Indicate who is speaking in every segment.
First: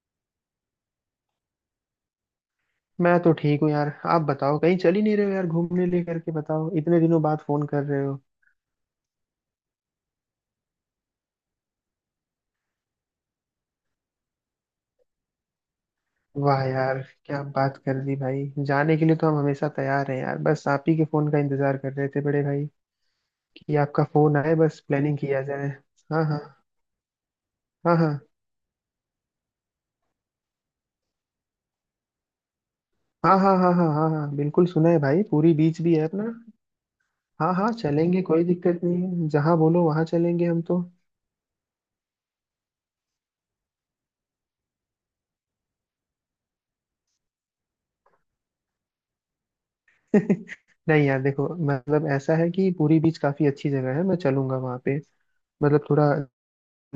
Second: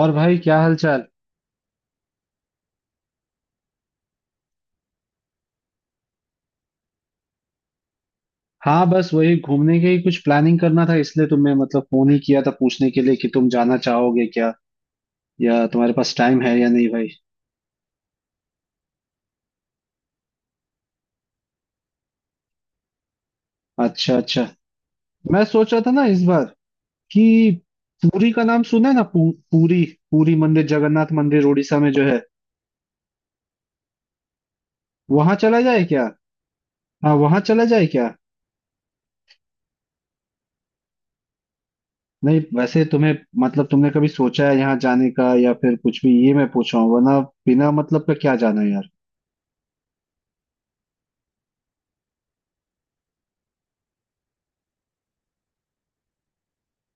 Speaker 1: और भाई क्या हाल चाल।
Speaker 2: मैं तो ठीक हूँ यार। आप बताओ कहीं चल ही नहीं रहे हो यार घूमने ले करके। बताओ इतने दिनों बाद फोन कर रहे हो।
Speaker 1: हाँ, बस वही घूमने के ही कुछ प्लानिंग करना था, इसलिए तुम्हें मतलब फोन ही किया था पूछने के लिए कि तुम जाना चाहोगे क्या, या तुम्हारे पास टाइम है
Speaker 2: वाह
Speaker 1: या नहीं
Speaker 2: यार।
Speaker 1: भाई।
Speaker 2: क्या बात कर दी भाई। जाने के लिए तो हम हमेशा तैयार हैं यार। बस आप ही के फोन का इंतजार कर रहे थे बड़े भाई। कि आपका
Speaker 1: अच्छा
Speaker 2: फोन
Speaker 1: अच्छा।
Speaker 2: आए बस प्लानिंग किया
Speaker 1: मैं
Speaker 2: जाए।
Speaker 1: सोच रहा था ना इस
Speaker 2: हाँ हाँ
Speaker 1: बार कि
Speaker 2: हाँ हाँ
Speaker 1: पुरी का नाम सुना है ना। पूरी, पूरी मंदिर, जगन्नाथ मंदिर उड़ीसा में जो है।
Speaker 2: हाँ हाँ हाँ हाँ हाँ हाँ बिल्कुल सुना है भाई।
Speaker 1: वहां
Speaker 2: पूरी
Speaker 1: चला
Speaker 2: बीच
Speaker 1: जाए
Speaker 2: भी है
Speaker 1: क्या?
Speaker 2: अपना।
Speaker 1: हाँ, वहां
Speaker 2: हाँ
Speaker 1: चला
Speaker 2: हाँ
Speaker 1: जाए क्या?
Speaker 2: चलेंगे। कोई दिक्कत नहीं है। जहाँ बोलो वहाँ चलेंगे हम तो।
Speaker 1: नहीं वैसे तुम्हें मतलब तुमने कभी सोचा है यहाँ जाने का या फिर कुछ भी, ये मैं पूछ रहा हूँ वरना बिना मतलब का क्या जाना यार।
Speaker 2: नहीं यार देखो मतलब ऐसा है कि पूरी बीच काफी अच्छी जगह है। मैं चलूंगा वहाँ पे। मतलब थोड़ा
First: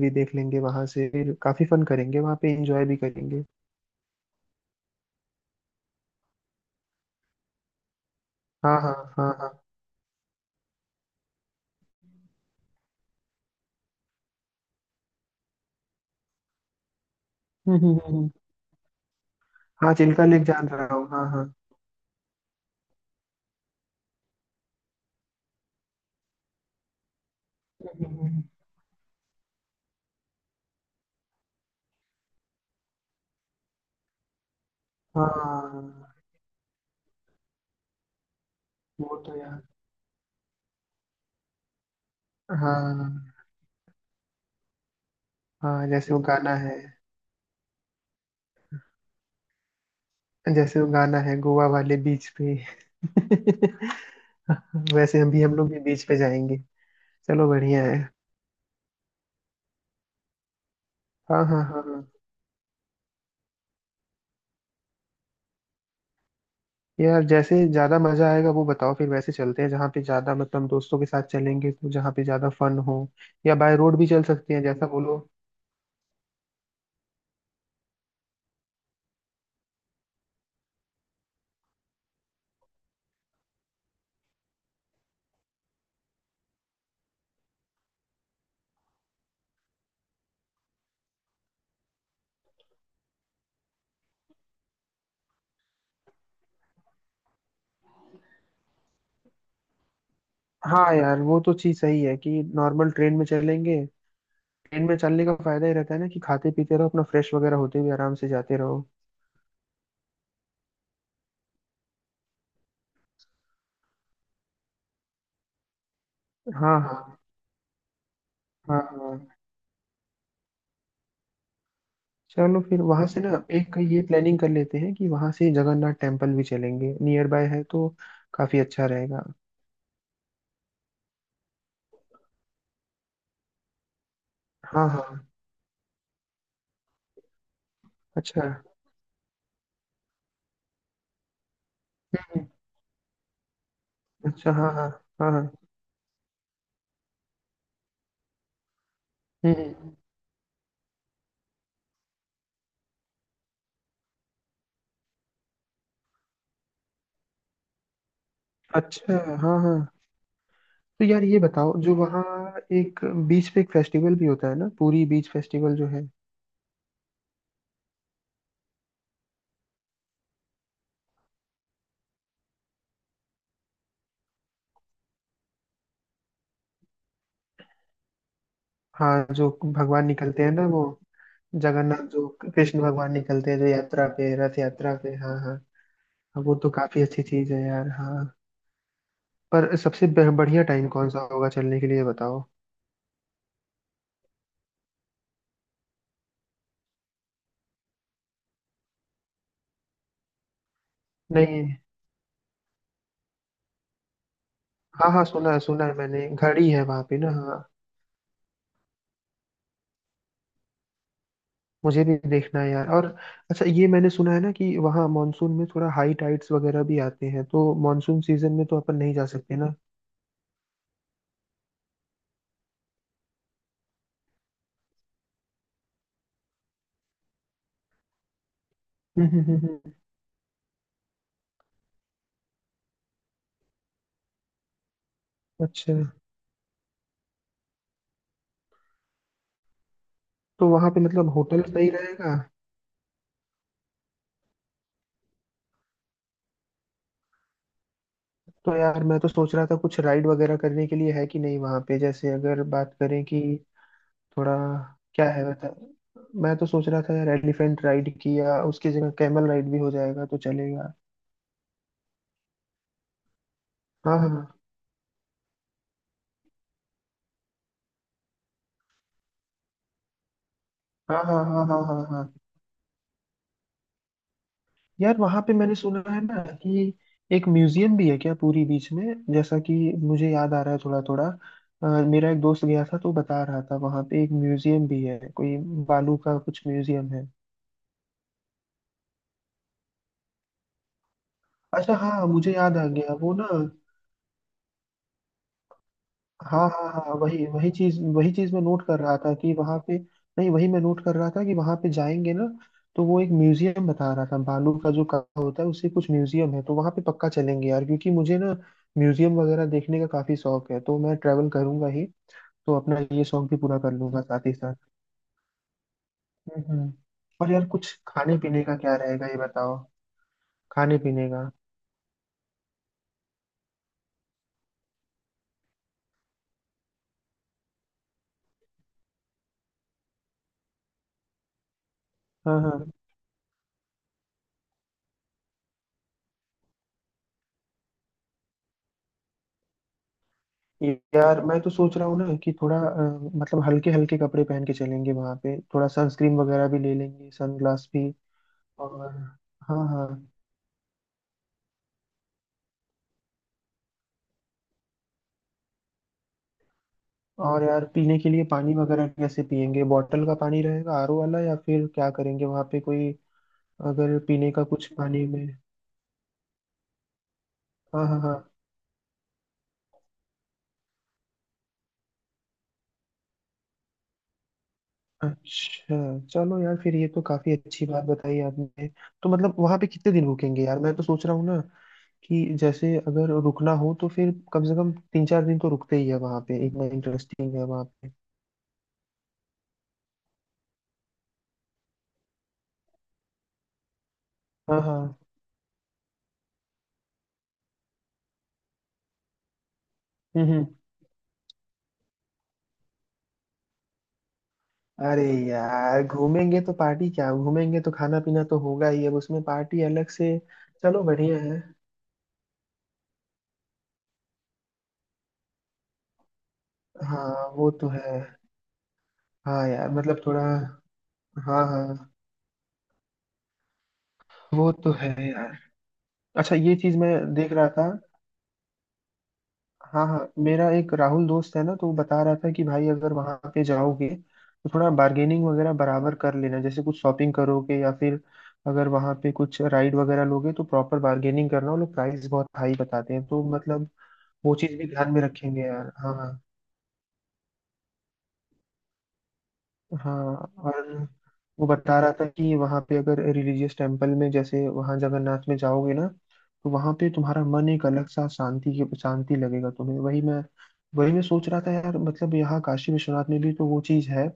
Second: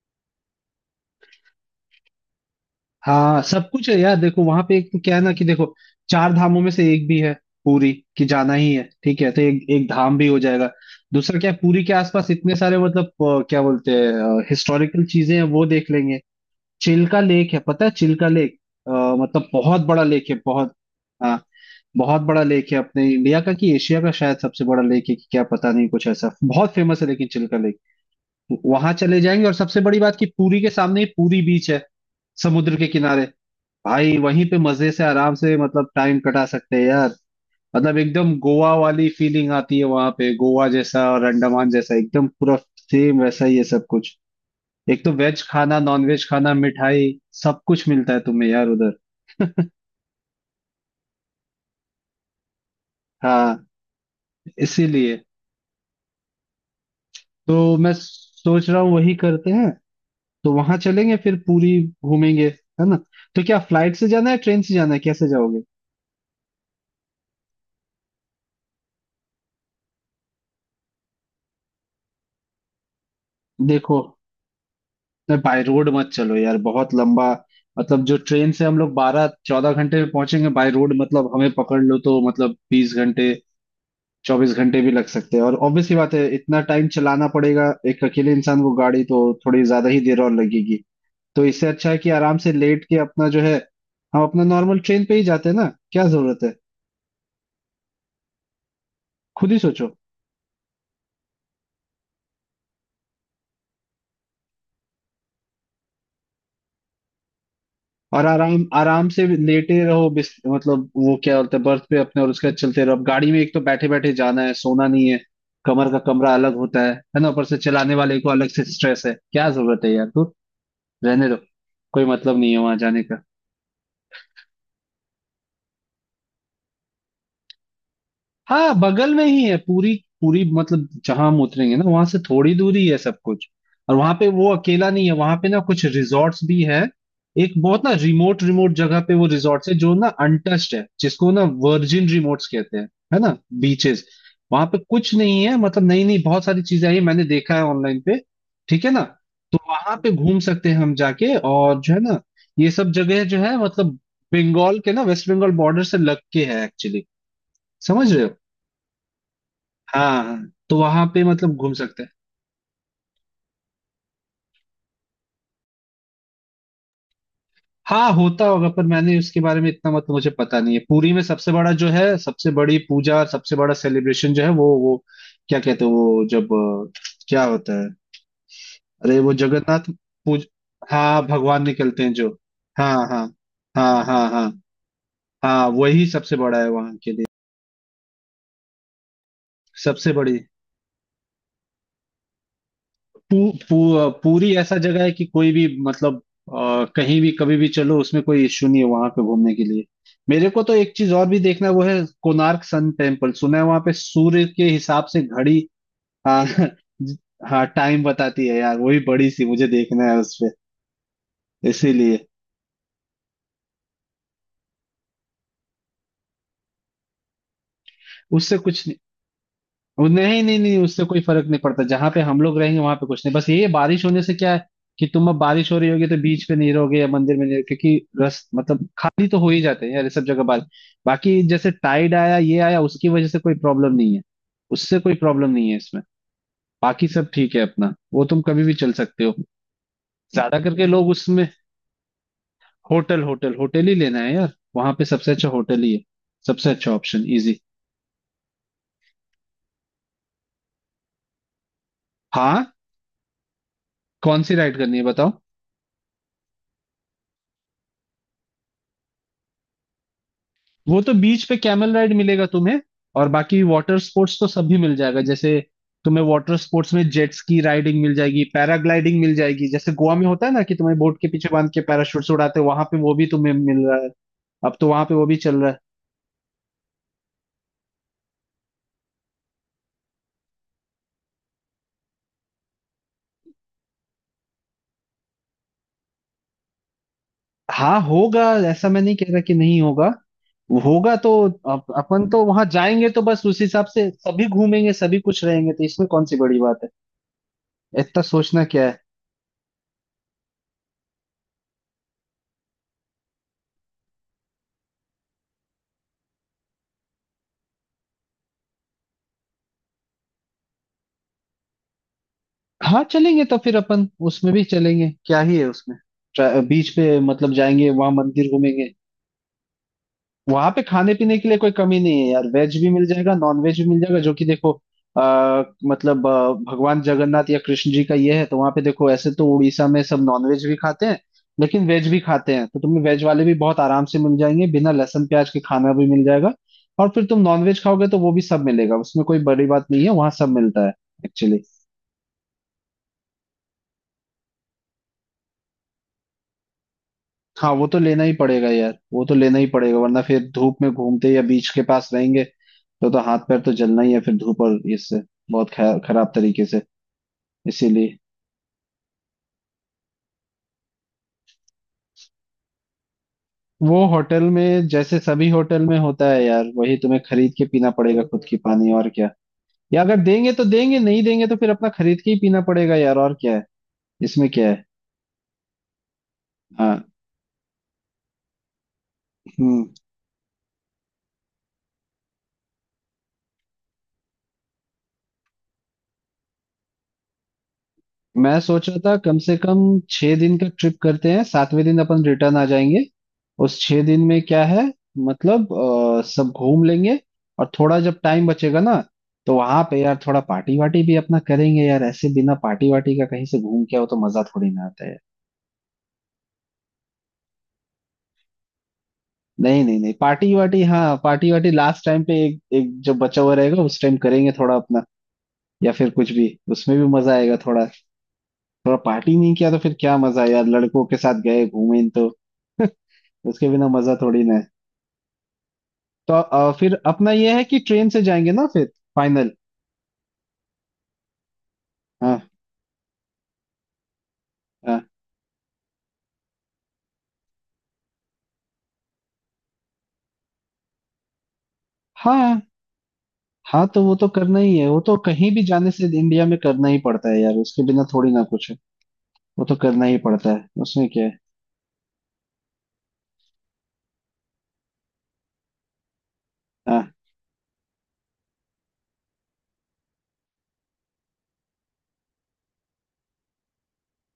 Speaker 2: भी देख लेंगे वहां से। फिर काफी फन करेंगे वहां पे। एंजॉय भी
Speaker 1: हाँ,
Speaker 2: करेंगे।
Speaker 1: सब कुछ है यार। देखो वहां पे एक क्या है ना कि देखो, चार धामों में से एक भी है पूरी। कि जाना ही
Speaker 2: हाँ
Speaker 1: है,
Speaker 2: हाँ
Speaker 1: ठीक
Speaker 2: हाँ
Speaker 1: है, तो
Speaker 2: हाँ
Speaker 1: एक एक धाम भी हो जाएगा। दूसरा क्या है, पूरी के आसपास इतने सारे मतलब, क्या बोलते हैं हिस्टोरिकल चीजें हैं, वो देख लेंगे। चिल्का लेक है,
Speaker 2: हम्म
Speaker 1: पता है,
Speaker 2: हम्म
Speaker 1: चिल्का
Speaker 2: हम्म
Speaker 1: लेक? अ, मतलब बहुत
Speaker 2: हाँ
Speaker 1: बड़ा लेक
Speaker 2: चिल्का
Speaker 1: है,
Speaker 2: लेक जान
Speaker 1: बहुत।
Speaker 2: रहा हूँ हाँ
Speaker 1: हाँ,
Speaker 2: हाँ।
Speaker 1: बहुत बड़ा लेक है अपने इंडिया का कि एशिया का, शायद सबसे बड़ा लेक है कि क्या पता नहीं, कुछ ऐसा बहुत फेमस है लेकिन चिल्का लेक।
Speaker 2: हम्म, हम्म, हम्म।
Speaker 1: वहां चले जाएंगे, और सबसे बड़ी बात कि पूरी के सामने ही पूरी बीच है, समुद्र के किनारे। भाई वहीं पे मजे से आराम से
Speaker 2: हाँ
Speaker 1: मतलब टाइम कटा सकते हैं यार। मतलब एकदम गोवा वाली
Speaker 2: वो तो
Speaker 1: फीलिंग
Speaker 2: यार।
Speaker 1: आती है वहां पे, गोवा जैसा और अंडमान जैसा, एकदम पूरा
Speaker 2: हाँ
Speaker 1: सेम वैसा ही है सब कुछ। एक तो वेज खाना,
Speaker 2: हाँ
Speaker 1: नॉन
Speaker 2: जैसे वो
Speaker 1: वेज खाना,
Speaker 2: गाना है।
Speaker 1: मिठाई, सब कुछ मिलता है तुम्हें यार उधर।
Speaker 2: जैसे वो गाना है गोवा वाले बीच पे।
Speaker 1: हाँ,
Speaker 2: वैसे
Speaker 1: इसीलिए
Speaker 2: हम भी हम लोग भी बीच पे जाएंगे। चलो
Speaker 1: तो
Speaker 2: बढ़िया
Speaker 1: मैं
Speaker 2: है।
Speaker 1: सोच रहा हूँ वही करते हैं। तो वहां चलेंगे फिर
Speaker 2: हाँ हाँ
Speaker 1: पूरी
Speaker 2: हाँ हाँ।
Speaker 1: घूमेंगे, है ना। तो क्या फ्लाइट से जाना है, ट्रेन से जाना है, कैसे जाओगे?
Speaker 2: यार जैसे ज्यादा मजा आएगा वो बताओ। फिर वैसे चलते हैं जहाँ पे ज्यादा मतलब दोस्तों के साथ चलेंगे तो जहाँ पे ज्यादा फन हो। या बाय रोड
Speaker 1: देखो,
Speaker 2: भी चल सकते हैं जैसा बोलो।
Speaker 1: नहीं बाय रोड मत चलो यार, बहुत लंबा। मतलब जो ट्रेन से हम लोग 12-14 घंटे में पहुंचेंगे, बाय रोड मतलब हमें पकड़ लो तो मतलब 20 घंटे 24 घंटे भी लग सकते हैं, और ऑब्वियस सी बात है, इतना टाइम चलाना पड़ेगा एक अकेले इंसान को गाड़ी, तो थोड़ी ज्यादा ही देर और लगेगी। तो इससे अच्छा है कि आराम से लेट के अपना जो है, हम अपना नॉर्मल ट्रेन पे ही जाते हैं ना, क्या जरूरत है, खुद ही सोचो।
Speaker 2: हाँ यार वो तो चीज सही है कि नॉर्मल ट्रेन में चलेंगे। ट्रेन में चलने का फायदा ही रहता है ना कि खाते पीते रहो अपना फ्रेश वगैरह होते हुए आराम
Speaker 1: और
Speaker 2: से जाते
Speaker 1: आराम
Speaker 2: रहो।
Speaker 1: आराम से लेटे रहो, बिस मतलब वो क्या बोलते हैं, बर्थ पे अपने, और उसके बाद चलते रहो। अब गाड़ी में एक तो बैठे बैठे जाना है, सोना नहीं है, कमर का कमरा अलग
Speaker 2: हाँ
Speaker 1: होता है
Speaker 2: हाँ
Speaker 1: है ना, ऊपर से चलाने वाले को अलग से
Speaker 2: हाँ
Speaker 1: स्ट्रेस
Speaker 2: हाँ।
Speaker 1: है, क्या जरूरत है यार, तू रहने दो, कोई मतलब नहीं है
Speaker 2: चलो
Speaker 1: वहां
Speaker 2: फिर
Speaker 1: जाने
Speaker 2: वहां से
Speaker 1: का।
Speaker 2: ना एक ये प्लानिंग कर लेते हैं कि वहां से जगन्नाथ टेम्पल भी चलेंगे। नियर बाय है तो काफी
Speaker 1: हाँ,
Speaker 2: अच्छा
Speaker 1: बगल
Speaker 2: रहेगा।
Speaker 1: में ही है पूरी। पूरी मतलब जहां हम उतरेंगे ना, वहां से थोड़ी दूरी है सब कुछ। और वहां पे वो
Speaker 2: हाँ
Speaker 1: अकेला नहीं है,
Speaker 2: हाँ।
Speaker 1: वहां पे ना कुछ रिजॉर्ट्स भी है। एक बहुत ना रिमोट
Speaker 2: अच्छा।
Speaker 1: रिमोट जगह पे वो रिजॉर्ट्स है, जो ना अनटच्ड है, जिसको ना वर्जिन रिमोट्स
Speaker 2: हम्म।
Speaker 1: कहते हैं, है ना, बीचेस।
Speaker 2: अच्छा
Speaker 1: वहां
Speaker 2: हाँ
Speaker 1: पे
Speaker 2: हाँ
Speaker 1: कुछ
Speaker 2: हाँ
Speaker 1: नहीं
Speaker 2: हाँ।
Speaker 1: है, मतलब नई नई बहुत सारी चीजें आई हैं, मैंने देखा है ऑनलाइन पे। ठीक है ना। तो
Speaker 2: हम्म।
Speaker 1: वहां पे घूम सकते हैं हम जाके, और जो है ना ये सब जगह जो है मतलब बंगाल के ना, वेस्ट बंगाल बॉर्डर से लग के है एक्चुअली, समझ रहे हो।
Speaker 2: अच्छा। हाँ हाँ।
Speaker 1: हाँ तो
Speaker 2: तो
Speaker 1: वहां पे
Speaker 2: यार ये
Speaker 1: मतलब घूम
Speaker 2: बताओ जो
Speaker 1: सकते हैं।
Speaker 2: वहाँ एक बीच पे एक फेस्टिवल भी होता है ना पूरी बीच फेस्टिवल जो है।
Speaker 1: हाँ होता होगा, पर मैंने उसके बारे में इतना मतलब मुझे पता नहीं है। पुरी में सबसे बड़ा जो है, सबसे बड़ी पूजा और सबसे बड़ा सेलिब्रेशन जो है, वो क्या कहते हैं, वो जब क्या होता है, अरे
Speaker 2: हाँ
Speaker 1: वो
Speaker 2: जो
Speaker 1: जगन्नाथ।
Speaker 2: भगवान निकलते
Speaker 1: पूज
Speaker 2: हैं ना वो।
Speaker 1: हाँ, भगवान निकलते
Speaker 2: जगन्नाथ
Speaker 1: हैं
Speaker 2: जो
Speaker 1: जो।
Speaker 2: कृष्ण
Speaker 1: हाँ
Speaker 2: भगवान
Speaker 1: हाँ
Speaker 2: निकलते हैं जो
Speaker 1: हाँ,
Speaker 2: यात्रा
Speaker 1: हाँ
Speaker 2: पे
Speaker 1: हाँ
Speaker 2: रथ यात्रा पे हाँ हाँ।
Speaker 1: हाँ, वही सबसे
Speaker 2: हाँ, वो
Speaker 1: बड़ा है
Speaker 2: तो
Speaker 1: वहां
Speaker 2: काफी
Speaker 1: के
Speaker 2: अच्छी
Speaker 1: लिए।
Speaker 2: चीज है यार हाँ। पर सबसे
Speaker 1: सबसे बड़ी
Speaker 2: बढ़िया टाइम कौन सा होगा चलने के लिए ये बताओ।
Speaker 1: पू, पू, पूरी ऐसा जगह है कि कोई भी मतलब कहीं भी कभी भी चलो, उसमें कोई इश्यू नहीं है वहां पे घूमने के लिए। मेरे को तो एक चीज और भी देखना है,
Speaker 2: नहीं।
Speaker 1: वो है कोणार्क सन टेम्पल, सुना है, वहां पे सूर्य के हिसाब
Speaker 2: हाँ
Speaker 1: से
Speaker 2: हाँ
Speaker 1: घड़ी।
Speaker 2: सुना है मैंने।
Speaker 1: हाँ
Speaker 2: घड़ी है वहाँ पे ना हाँ।
Speaker 1: हाँ, टाइम बताती है यार, वही बड़ी सी मुझे देखना है उसपे,
Speaker 2: मुझे भी
Speaker 1: इसीलिए।
Speaker 2: देखना है यार। और अच्छा ये मैंने सुना है ना कि वहाँ मानसून में थोड़ा हाई टाइड्स वगैरह भी आते हैं तो मानसून सीजन
Speaker 1: उससे
Speaker 2: में तो
Speaker 1: कुछ,
Speaker 2: अपन नहीं जा सकते ना।
Speaker 1: वो, नहीं नहीं नहीं, उससे कोई फर्क नहीं पड़ता। जहां पे हम लोग रहेंगे वहां पे कुछ नहीं, बस ये है, बारिश होने से क्या है, कि तुम अब बारिश हो रही होगी तो बीच पे नहीं रहोगे या मंदिर में नहीं रहोगे, क्योंकि रस मतलब खाली
Speaker 2: हम्म
Speaker 1: तो
Speaker 2: हम्म
Speaker 1: हो ही
Speaker 2: हम्म
Speaker 1: जाते
Speaker 2: हम्म।
Speaker 1: हैं यार ये सब जगह, बाल। बाकी जैसे टाइड आया ये आया उसकी वजह से कोई प्रॉब्लम नहीं है, उससे कोई प्रॉब्लम नहीं है
Speaker 2: अच्छा।
Speaker 1: इसमें। बाकी सब ठीक है अपना, वो तुम कभी भी चल सकते हो, ज्यादा
Speaker 2: तो
Speaker 1: करके
Speaker 2: वहाँ पे
Speaker 1: लोग
Speaker 2: मतलब
Speaker 1: उसमें।
Speaker 2: होटल सही रहेगा।
Speaker 1: होटल होटल होटल ही लेना है यार, वहां पे सबसे अच्छा होटल ही है, सबसे अच्छा ऑप्शन इजी।
Speaker 2: तो यार मैं तो सोच रहा था कुछ राइड वगैरह करने के लिए है कि नहीं वहाँ पे जैसे अगर
Speaker 1: हाँ,
Speaker 2: बात करें कि
Speaker 1: कौन
Speaker 2: थोड़ा
Speaker 1: सी राइड करनी है
Speaker 2: क्या
Speaker 1: बताओ।
Speaker 2: है बता। मैं तो सोच रहा था यार एलिफेंट राइड की या उसकी जगह कैमल राइड भी हो जाएगा तो चलेगा।
Speaker 1: वो तो बीच पे कैमल राइड मिलेगा तुम्हें, और बाकी वाटर
Speaker 2: हाँ
Speaker 1: स्पोर्ट्स तो
Speaker 2: हाँ
Speaker 1: सभी मिल जाएगा। जैसे तुम्हें वाटर स्पोर्ट्स में जेट्स की राइडिंग मिल जाएगी, पैराग्लाइडिंग मिल जाएगी, जैसे गोवा में होता है ना कि तुम्हें बोट
Speaker 2: हाँ
Speaker 1: के
Speaker 2: हाँ
Speaker 1: पीछे
Speaker 2: हाँ
Speaker 1: बांध के
Speaker 2: हाँ हाँ हाँ।
Speaker 1: पैराशूट उड़ाते हैं वहां पे, वो भी तुम्हें मिल रहा है, अब तो वहां पे
Speaker 2: यार
Speaker 1: वो भी
Speaker 2: वहाँ पे
Speaker 1: चल रहा
Speaker 2: मैंने
Speaker 1: है।
Speaker 2: सुना है ना कि एक म्यूजियम भी है क्या पूरी बीच में। जैसा कि मुझे याद आ रहा है थोड़ा थोड़ा। मेरा एक दोस्त गया था तो बता रहा था वहाँ पे एक म्यूजियम भी है कोई बालू का कुछ म्यूजियम है।
Speaker 1: हाँ होगा, ऐसा मैं नहीं कह रहा कि नहीं होगा, होगा तो।
Speaker 2: अच्छा हाँ
Speaker 1: अपन तो
Speaker 2: मुझे
Speaker 1: वहां
Speaker 2: याद आ
Speaker 1: जाएंगे
Speaker 2: गया
Speaker 1: तो
Speaker 2: वो
Speaker 1: बस
Speaker 2: ना।
Speaker 1: उस हिसाब से सभी घूमेंगे, सभी कुछ रहेंगे, तो इसमें कौन सी बड़ी
Speaker 2: हाँ
Speaker 1: बात है,
Speaker 2: हाँ हाँ हाँ, वही
Speaker 1: इतना
Speaker 2: वही चीज मैं
Speaker 1: सोचना क्या
Speaker 2: नोट
Speaker 1: है।
Speaker 2: कर रहा था कि वहां पे। नहीं वही मैं नोट कर रहा था कि वहां पे जाएंगे ना तो वो एक म्यूजियम बता रहा था बालू का जो काम होता है उससे कुछ म्यूजियम है तो वहां पे पक्का चलेंगे यार क्योंकि मुझे ना म्यूजियम वगैरह देखने का काफी शौक है तो मैं ट्रैवल करूंगा ही। तो अपना
Speaker 1: हाँ
Speaker 2: ये
Speaker 1: चलेंगे
Speaker 2: शौक भी
Speaker 1: तो फिर
Speaker 2: पूरा कर
Speaker 1: अपन
Speaker 2: लूंगा साथ ही
Speaker 1: उसमें भी
Speaker 2: साथ।
Speaker 1: चलेंगे, क्या ही है उसमें।
Speaker 2: हम्म
Speaker 1: बीच
Speaker 2: हम्म।
Speaker 1: पे
Speaker 2: और
Speaker 1: मतलब
Speaker 2: यार
Speaker 1: जाएंगे,
Speaker 2: कुछ
Speaker 1: वहां
Speaker 2: खाने
Speaker 1: मंदिर
Speaker 2: पीने का
Speaker 1: घूमेंगे।
Speaker 2: क्या रहेगा ये बताओ।
Speaker 1: वहां पे
Speaker 2: खाने
Speaker 1: खाने
Speaker 2: पीने
Speaker 1: पीने के
Speaker 2: का।
Speaker 1: लिए कोई कमी नहीं है यार, वेज भी मिल जाएगा, नॉन वेज भी मिल जाएगा, जो कि देखो आ, मतलब भगवान जगन्नाथ या कृष्ण जी का ये है, तो वहां पे देखो, ऐसे तो उड़ीसा में सब नॉन वेज भी खाते हैं, लेकिन वेज भी खाते
Speaker 2: हाँ
Speaker 1: हैं, तो
Speaker 2: हाँ।
Speaker 1: तुम्हें वेज वाले भी बहुत आराम से मिल जाएंगे, बिना लहसुन प्याज के खाना भी मिल जाएगा। और फिर तुम नॉन वेज खाओगे तो वो भी सब मिलेगा, उसमें कोई बड़ी बात नहीं है, वहां सब मिलता है।
Speaker 2: यार मैं
Speaker 1: एक्चुअली
Speaker 2: तो सोच रहा हूँ ना कि थोड़ा मतलब हल्के हल्के कपड़े पहन के चलेंगे वहां पे थोड़ा सनस्क्रीन वगैरह भी ले लेंगे
Speaker 1: हाँ, वो
Speaker 2: सनग्लास
Speaker 1: तो
Speaker 2: भी।
Speaker 1: लेना ही पड़ेगा यार,
Speaker 2: और।
Speaker 1: वो तो लेना ही
Speaker 2: हाँ
Speaker 1: पड़ेगा,
Speaker 2: हाँ।
Speaker 1: वरना फिर धूप में घूमते या बीच के पास रहेंगे तो, हाथ पैर तो जलना ही है, फिर धूप और इससे बहुत खराब तरीके से।
Speaker 2: और यार
Speaker 1: इसीलिए,
Speaker 2: पीने के लिए पानी वगैरह कैसे पियेंगे। बॉटल का पानी रहेगा आरओ वाला या फिर क्या करेंगे वहां पे कोई
Speaker 1: वो
Speaker 2: अगर
Speaker 1: होटल
Speaker 2: पीने का
Speaker 1: में
Speaker 2: कुछ
Speaker 1: जैसे
Speaker 2: पानी में।
Speaker 1: सभी होटल में होता है यार, वही तुम्हें खरीद के पीना
Speaker 2: हाँ हाँ
Speaker 1: पड़ेगा
Speaker 2: हाँ।
Speaker 1: खुद की पानी, और क्या। या अगर देंगे तो देंगे, नहीं देंगे तो फिर अपना खरीद के ही पीना पड़ेगा यार, और क्या है इसमें, क्या है।
Speaker 2: अच्छा। चलो यार फिर
Speaker 1: हाँ।
Speaker 2: ये तो काफी अच्छी बात बताई आपने। तो मतलब वहां
Speaker 1: हम्म।
Speaker 2: पे कितने दिन रुकेंगे यार। मैं तो सोच रहा हूँ ना कि जैसे अगर रुकना हो तो फिर कम से कम 3-4 दिन तो रुकते ही है वहां पे। इतना इंटरेस्टिंग है वहां पे।
Speaker 1: मैं सोच रहा था कम से कम 6 दिन का ट्रिप करते हैं, सातवें दिन अपन रिटर्न आ जाएंगे, उस 6 दिन में क्या
Speaker 2: हाँ
Speaker 1: है,
Speaker 2: हाँ।
Speaker 1: मतलब सब घूम लेंगे। और थोड़ा जब टाइम बचेगा ना, तो वहां पे यार थोड़ा
Speaker 2: हम्म हम्म।
Speaker 1: पार्टी वार्टी भी अपना करेंगे यार, ऐसे बिना पार्टी वार्टी का कहीं से घूम के आओ तो मजा थोड़ी ना आता है।
Speaker 2: अरे यार घूमेंगे तो पार्टी क्या। घूमेंगे तो खाना पीना तो होगा ही। अब उसमें पार्टी
Speaker 1: नहीं नहीं
Speaker 2: अलग
Speaker 1: नहीं,
Speaker 2: से।
Speaker 1: पार्टी वार्टी,
Speaker 2: चलो
Speaker 1: हाँ
Speaker 2: बढ़िया
Speaker 1: पार्टी
Speaker 2: है।
Speaker 1: वार्टी लास्ट टाइम पे, एक एक जब बचा हुआ रहेगा उस टाइम करेंगे थोड़ा अपना, या फिर कुछ भी, उसमें भी मजा
Speaker 2: हाँ
Speaker 1: आएगा
Speaker 2: वो
Speaker 1: थोड़ा।
Speaker 2: तो है।
Speaker 1: थोड़ा पार्टी नहीं
Speaker 2: हाँ
Speaker 1: किया तो
Speaker 2: यार
Speaker 1: फिर क्या
Speaker 2: मतलब थोड़ा
Speaker 1: मजा है यार, लड़कों के साथ
Speaker 2: हाँ
Speaker 1: गए घूमे
Speaker 2: हाँ।
Speaker 1: तो। उसके बिना मजा थोड़ी ना है।
Speaker 2: वो तो है यार।
Speaker 1: तो
Speaker 2: अच्छा ये
Speaker 1: फिर
Speaker 2: चीज मैं
Speaker 1: अपना
Speaker 2: देख
Speaker 1: ये है
Speaker 2: रहा
Speaker 1: कि
Speaker 2: था।
Speaker 1: ट्रेन से जाएंगे ना फिर, फाइनल।
Speaker 2: हाँ हाँ मेरा एक राहुल दोस्त है ना तो वो बता रहा
Speaker 1: हाँ
Speaker 2: था कि भाई अगर वहाँ पे जाओगे तो थोड़ा
Speaker 1: हाँ
Speaker 2: बार्गेनिंग वगैरह बराबर कर लेना जैसे कुछ शॉपिंग करोगे या फिर अगर वहाँ पे कुछ राइड वगैरह लोगे तो प्रॉपर बार्गेनिंग करना। वो लोग प्राइस बहुत
Speaker 1: हाँ
Speaker 2: हाई बताते हैं तो
Speaker 1: हाँ,
Speaker 2: मतलब
Speaker 1: तो वो तो
Speaker 2: वो
Speaker 1: करना ही
Speaker 2: चीज़
Speaker 1: है,
Speaker 2: भी
Speaker 1: वो
Speaker 2: ध्यान
Speaker 1: तो
Speaker 2: में
Speaker 1: कहीं
Speaker 2: रखेंगे
Speaker 1: भी जाने
Speaker 2: यार
Speaker 1: से
Speaker 2: हाँ हाँ।
Speaker 1: इंडिया में करना ही पड़ता है यार, उसके बिना थोड़ी ना कुछ है, वो तो करना
Speaker 2: हाँ।
Speaker 1: ही पड़ता है,
Speaker 2: और
Speaker 1: उसमें क्या है।
Speaker 2: वो बता रहा था कि वहाँ पे अगर रिलीजियस टेम्पल में जैसे वहाँ जगन्नाथ में जाओगे ना तो वहाँ पे
Speaker 1: हाँ।
Speaker 2: तुम्हारा मन एक अलग सा शांति की शांति लगेगा तुम्हें। वही मैं सोच रहा था यार मतलब यहाँ काशी विश्वनाथ में भी तो वो चीज़ है।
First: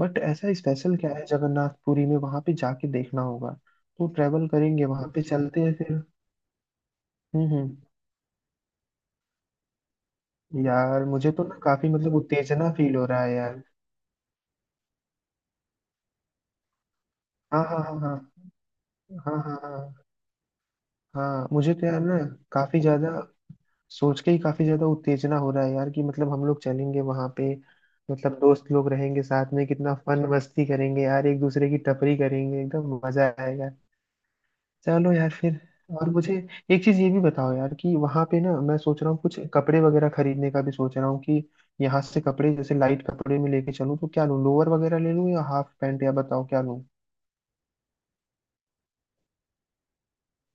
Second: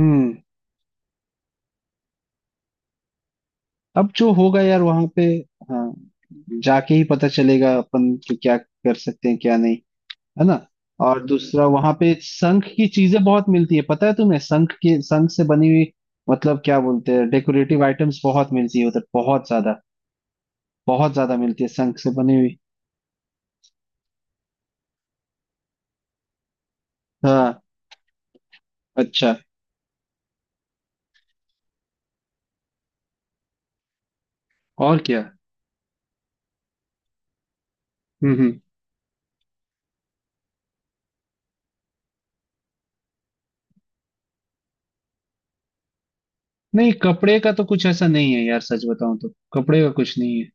Speaker 2: बट ऐसा स्पेशल क्या है जगन्नाथपुरी में वहाँ पे जाके देखना होगा। तो
Speaker 1: अब जो
Speaker 2: ट्रेवल
Speaker 1: होगा यार
Speaker 2: करेंगे
Speaker 1: वहां
Speaker 2: वहाँ
Speaker 1: पे,
Speaker 2: पे चलते हैं
Speaker 1: हाँ,
Speaker 2: फिर।
Speaker 1: जाके ही पता चलेगा
Speaker 2: हम्म।
Speaker 1: अपन कि क्या कर सकते हैं क्या नहीं, है ना।
Speaker 2: यार
Speaker 1: और
Speaker 2: मुझे तो ना
Speaker 1: दूसरा
Speaker 2: काफी
Speaker 1: वहां पे
Speaker 2: मतलब
Speaker 1: शंख
Speaker 2: उत्तेजना
Speaker 1: की
Speaker 2: फील हो रहा
Speaker 1: चीजें
Speaker 2: है
Speaker 1: बहुत
Speaker 2: यार।
Speaker 1: मिलती है, पता है तुम्हें, शंख के, शंख से बनी हुई मतलब क्या बोलते हैं,
Speaker 2: हाँ हाँ
Speaker 1: डेकोरेटिव
Speaker 2: हाँ
Speaker 1: आइटम्स
Speaker 2: हाँ
Speaker 1: बहुत मिलती है उधर,
Speaker 2: हाँ
Speaker 1: बहुत
Speaker 2: हाँ हाँ
Speaker 1: ज्यादा,
Speaker 2: हाँ।
Speaker 1: बहुत ज्यादा
Speaker 2: हाँ,
Speaker 1: मिलती है
Speaker 2: मुझे तो
Speaker 1: शंख
Speaker 2: यार
Speaker 1: से
Speaker 2: ना
Speaker 1: बनी हुई।
Speaker 2: काफी ज्यादा सोच के ही काफी ज्यादा उत्तेजना हो रहा है यार कि मतलब हम लोग चलेंगे वहां पे।
Speaker 1: हाँ,
Speaker 2: मतलब दोस्त लोग रहेंगे
Speaker 1: अच्छा,
Speaker 2: साथ में कितना फन मस्ती करेंगे यार। एक दूसरे की टपरी करेंगे एकदम मजा आएगा।
Speaker 1: और
Speaker 2: चलो
Speaker 1: क्या।
Speaker 2: यार फिर। और मुझे एक चीज ये भी बताओ यार कि वहां पे ना
Speaker 1: हम्म।
Speaker 2: मैं सोच रहा हूँ कुछ कपड़े वगैरह खरीदने का भी सोच रहा हूँ कि यहाँ से कपड़े जैसे लाइट कपड़े में लेके चलूँ तो क्या लूँ लोअर वगैरह ले लूँ या हाफ पैंट या बताओ क्या लूँ।
Speaker 1: नहीं, कपड़े का तो कुछ ऐसा नहीं है यार, सच बताऊं तो कपड़े का कुछ नहीं है,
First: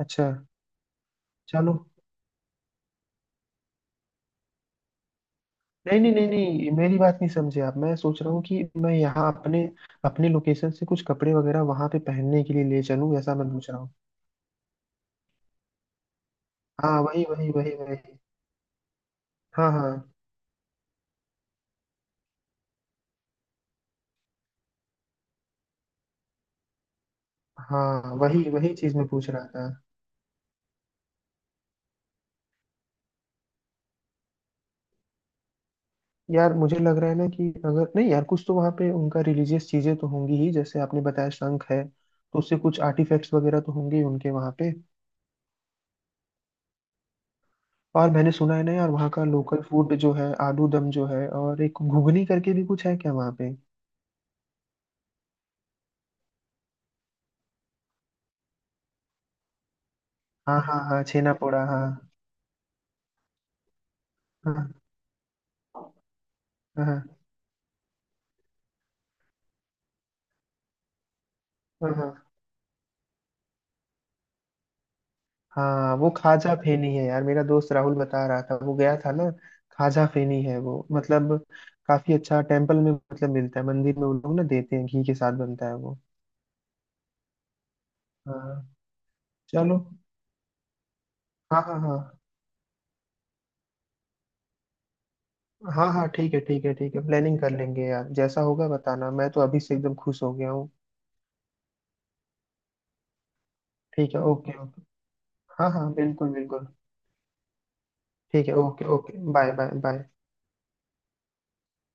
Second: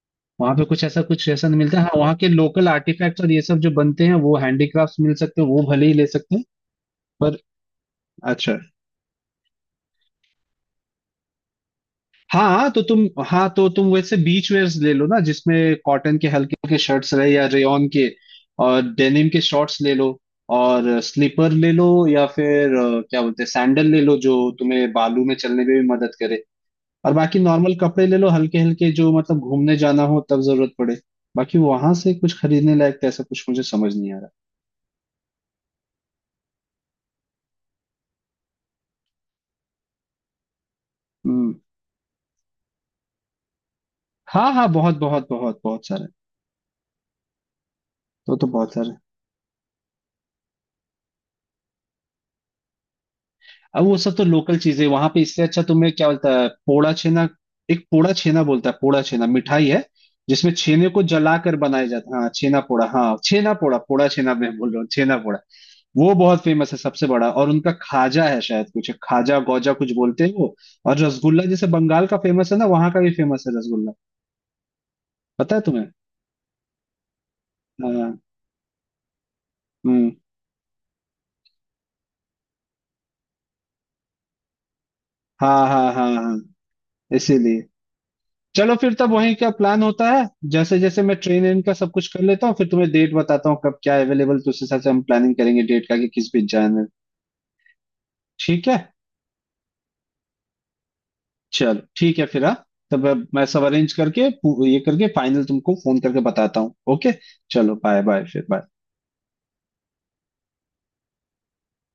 Speaker 2: अच्छा।
Speaker 1: वहां पे कुछ ऐसा नहीं
Speaker 2: चलो।
Speaker 1: मिलता है। हाँ, वहाँ के लोकल आर्टिफैक्ट्स और ये सब जो बनते हैं, वो हैंडीक्राफ्ट्स मिल सकते हैं, वो भले ही
Speaker 2: नहीं
Speaker 1: ले
Speaker 2: नहीं नहीं
Speaker 1: सकते हैं
Speaker 2: नहीं मेरी बात नहीं
Speaker 1: पर।
Speaker 2: समझे आप। मैं सोच रहा हूँ
Speaker 1: अच्छा,
Speaker 2: कि मैं यहाँ अपने अपने लोकेशन से कुछ कपड़े वगैरह वहां पे
Speaker 1: हाँ
Speaker 2: पहनने के लिए
Speaker 1: हाँ,
Speaker 2: ले चलूँ ऐसा मैं
Speaker 1: तो
Speaker 2: पूछ रहा हूँ।
Speaker 1: तुम वैसे बीच वेयर्स ले लो ना, जिसमें कॉटन के हल्के हल्के
Speaker 2: हाँ
Speaker 1: शर्ट्स
Speaker 2: वही
Speaker 1: रहे या
Speaker 2: वही वही
Speaker 1: रेयॉन
Speaker 2: वही।
Speaker 1: के, और डेनिम के
Speaker 2: हाँ
Speaker 1: शॉर्ट्स
Speaker 2: हाँ
Speaker 1: ले लो, और स्लीपर ले लो या फिर क्या बोलते हैं सैंडल ले लो, जो तुम्हें बालू में चलने में भी मदद करे, और बाकी नॉर्मल कपड़े
Speaker 2: हाँ
Speaker 1: ले लो,
Speaker 2: वही
Speaker 1: हल्के
Speaker 2: वही
Speaker 1: हल्के,
Speaker 2: चीज मैं
Speaker 1: जो
Speaker 2: पूछ
Speaker 1: मतलब
Speaker 2: रहा था।
Speaker 1: घूमने जाना हो तब जरूरत पड़े। बाकी वहां से कुछ खरीदने लायक तो ऐसा कुछ मुझे समझ नहीं आ रहा।
Speaker 2: यार मुझे लग रहा है ना कि अगर नहीं यार कुछ तो वहाँ पे उनका रिलीजियस चीजें तो होंगी ही जैसे आपने बताया
Speaker 1: हम्म।
Speaker 2: शंख है तो उससे कुछ आर्टिफैक्ट्स वगैरह तो होंगे ही उनके
Speaker 1: हाँ
Speaker 2: वहाँ
Speaker 1: हाँ,
Speaker 2: पे।
Speaker 1: बहुत बहुत बहुत बहुत सारे।
Speaker 2: और मैंने
Speaker 1: तो
Speaker 2: सुना है ना
Speaker 1: बहुत
Speaker 2: यार
Speaker 1: सारे,
Speaker 2: वहाँ का लोकल फूड जो है आलू दम जो है और एक घुगनी करके भी कुछ है क्या वहाँ पे।
Speaker 1: अब वो सब तो लोकल चीजें वहां पे। इससे अच्छा तुम्हें क्या बोलता है, पोड़ा छेना, एक पोड़ा छेना बोलता है, पोड़ा छेना मिठाई है, जिसमें
Speaker 2: हाँ हाँ
Speaker 1: छेने को
Speaker 2: हाँ छेना
Speaker 1: जलाकर
Speaker 2: पोड़ा
Speaker 1: बनाया
Speaker 2: हाँ।
Speaker 1: जाता है। हाँ, छेना पोड़ा, हाँ छेना पोड़ा, पोड़ा छेना मैं बोल
Speaker 2: हाँ
Speaker 1: रहा हूँ, छेना पोड़ा। वो बहुत फेमस है
Speaker 2: हाँ
Speaker 1: सबसे बड़ा, और उनका खाजा है शायद, कुछ खाजा गौजा कुछ बोलते हैं वो, और रसगुल्ला जैसे बंगाल
Speaker 2: हाँ
Speaker 1: का फेमस है ना, वहां का भी फेमस है रसगुल्ला, पता है तुम्हें।
Speaker 2: हाँ। वो खाजा फेनी है यार मेरा दोस्त राहुल
Speaker 1: हाँ,
Speaker 2: बता रहा था वो गया था ना। खाजा
Speaker 1: हम्म,
Speaker 2: फेनी है वो मतलब काफी अच्छा टेम्पल में मतलब मिलता है मंदिर में। वो लोग ना देते हैं घी के साथ
Speaker 1: हाँ
Speaker 2: बनता है
Speaker 1: हाँ
Speaker 2: वो।
Speaker 1: हाँ हाँ, इसीलिए
Speaker 2: हाँ।
Speaker 1: चलो फिर तब वहीं का
Speaker 2: चलो।
Speaker 1: प्लान होता है। जैसे जैसे मैं ट्रेन इन
Speaker 2: हाँ
Speaker 1: का
Speaker 2: हाँ
Speaker 1: सब
Speaker 2: हाँ
Speaker 1: कुछ कर लेता हूँ, फिर तुम्हें डेट बताता हूँ कब क्या अवेलेबल, तो उस हिसाब से हम प्लानिंग करेंगे डेट
Speaker 2: हाँ
Speaker 1: का
Speaker 2: हाँ
Speaker 1: कि किस
Speaker 2: ठीक है
Speaker 1: बीच
Speaker 2: ठीक है
Speaker 1: जाना है।
Speaker 2: ठीक है। प्लानिंग कर लेंगे यार जैसा
Speaker 1: ठीक
Speaker 2: होगा
Speaker 1: है।
Speaker 2: बताना। मैं तो अभी से एकदम खुश हो गया हूँ।
Speaker 1: चलो, ठीक है फिर, हाँ, तब अब मैं सब अरेंज
Speaker 2: ठीक है
Speaker 1: करके
Speaker 2: ओके
Speaker 1: ये
Speaker 2: ओके।
Speaker 1: करके फाइनल
Speaker 2: हाँ
Speaker 1: तुमको
Speaker 2: हाँ
Speaker 1: फोन करके
Speaker 2: बिल्कुल
Speaker 1: बताता
Speaker 2: बिल्कुल।
Speaker 1: हूँ, ओके। चलो बाय बाय फिर,
Speaker 2: ठीक है
Speaker 1: bye.
Speaker 2: Okay okay bye bye bye.